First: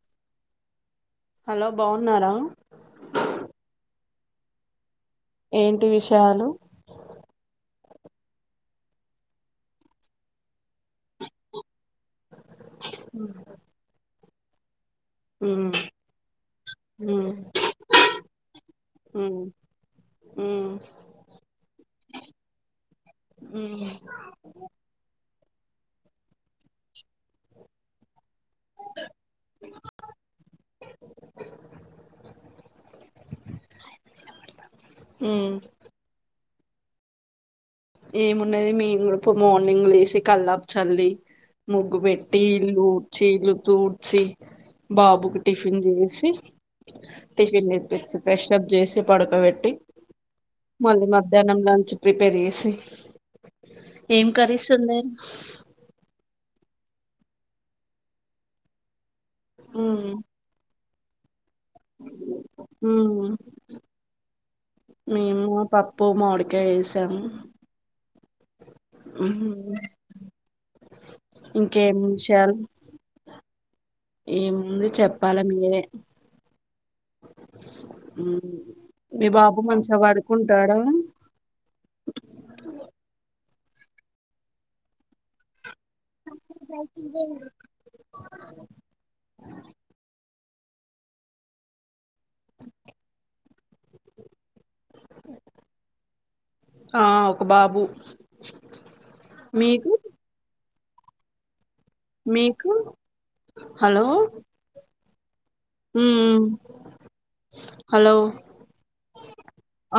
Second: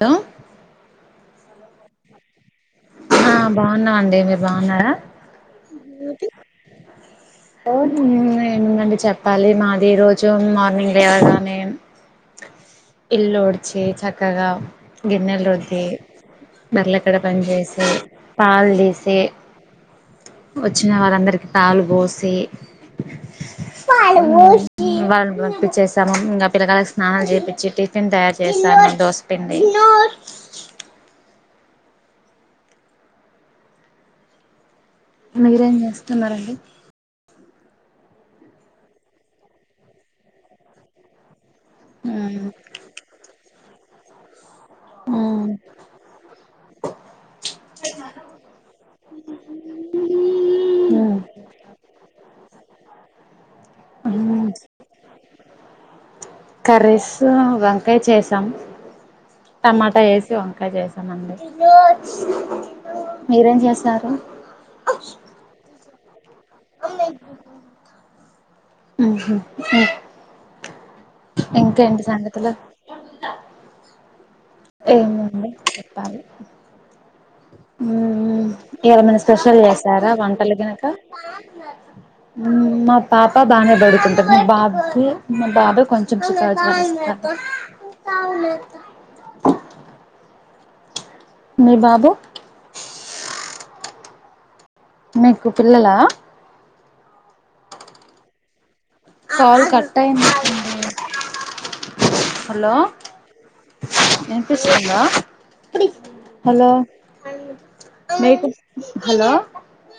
లో హలో బాగున్నారా ఆ బాగున్నామండి మీరు బాగున్నారా ఏంటి విషయాలు ఏమున్నా ఏముందండి చెప్పాలి మాది రోజు మార్నింగ్ లేవగానే ఉమ్ ఇల్లు ఉడిచి చ క్కగా గిన్నెలు ఉమ్ రుద్ది బర్రెల కాడ ఉమ్ పని చేసి పాలు తీసి ఉమ్ ఉమ్ వచ్చిన వారందరికి పాలు పోసి పాలు వొషి పంపించేశాము ఇంకా పిల్లగా స్నానాలు చేపించి టిఫిన్ తయారు చేస్తాను దోశపిండి ఉమ్ మీరేం చేస్తున్నారండి ఏమున్నది మేం గూడా పో మార్నింగ్ లేసి కల్లాపు చల్లి ముగ్గు పెట్టి ఇల్లు ఉడిచి తూడ్చి బాబుకి టిఫిన్ చేసి టిఫిన్ పెట్టేస్తా ఫ్రెష్ అప్ చేసి పడకోబెట్టి మళ్ళీ మధ్యాహ్నం లంచ్ ప్రిపేర్ చేసి ఏం కర్రీస్ ఉన్నాయి కర్రీస్ వంకాయ చేసాం టమాటా వేసి వంకాయా చేస్తా అంది మీరేం చేస్తారు మేము పప్పు మామిడి కాయ యేసాం ఆహ ఇంకా ఇంకేం ఏంటి సంగతులు విషయాలు ఏముంది చెప్పాలి ఏముంది మీరే చెప్పాలి ఉ ఉ ఉమ్. ఇవాళ ఎమన్నా మీ స్పెషల్ బాబు మంచిగా చేసారా వంటలు పడుకుంటాడా గనక మా పాప ఆ బాగనే పడుకుంటాడు మా బాబుకు మా బాబె కొంచెం చిక మీ బాబు మీకు పిల్లలా ఆ ఒక బాబు కాల్ మీకు కట్ అయినట్టు ఉంది మీకు హలో హలో వినిపిస్తుందా మ్మ్ హలో హలోకు హలో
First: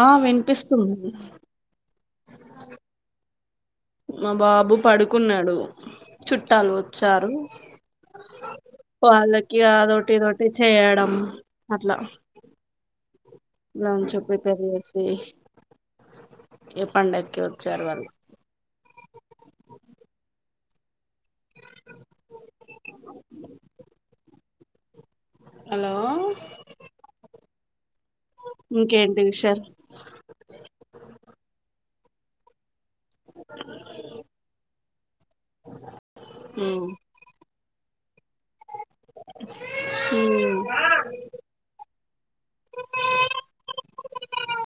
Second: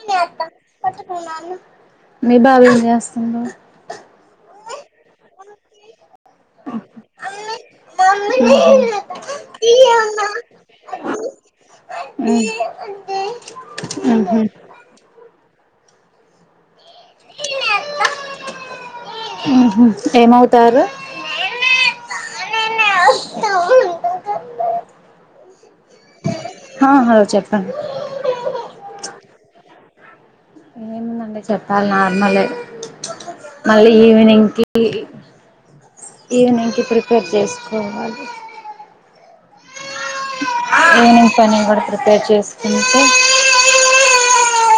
ఆ వినిపిస్తుంది మీ బాబ చేస్త బా మా బాబు పడుకున్నాడు చుట్టాలు వచ్చారు వాళ్ళకి అదొటి ఇదోటి చేయడం అట్లా బలాన్ ఉహు చెప్పయి పసి ఈ పండగకి వచ్చారు వాళ్ళు తర హలో హా హలో చెప్పు అ ఇంకేంటి విషయాలు ఏముందండి చెప్పాలి నార్మలే మళ్ళీ ఈవినింగ్ కి ఈవినింగ్ కి మ్మ్ ప్రిపేర్ చేస్త పోవాలి మ్మ్ ఈవినింగ్ పని కూడా ప్రిపేర్ చేసుకుంటే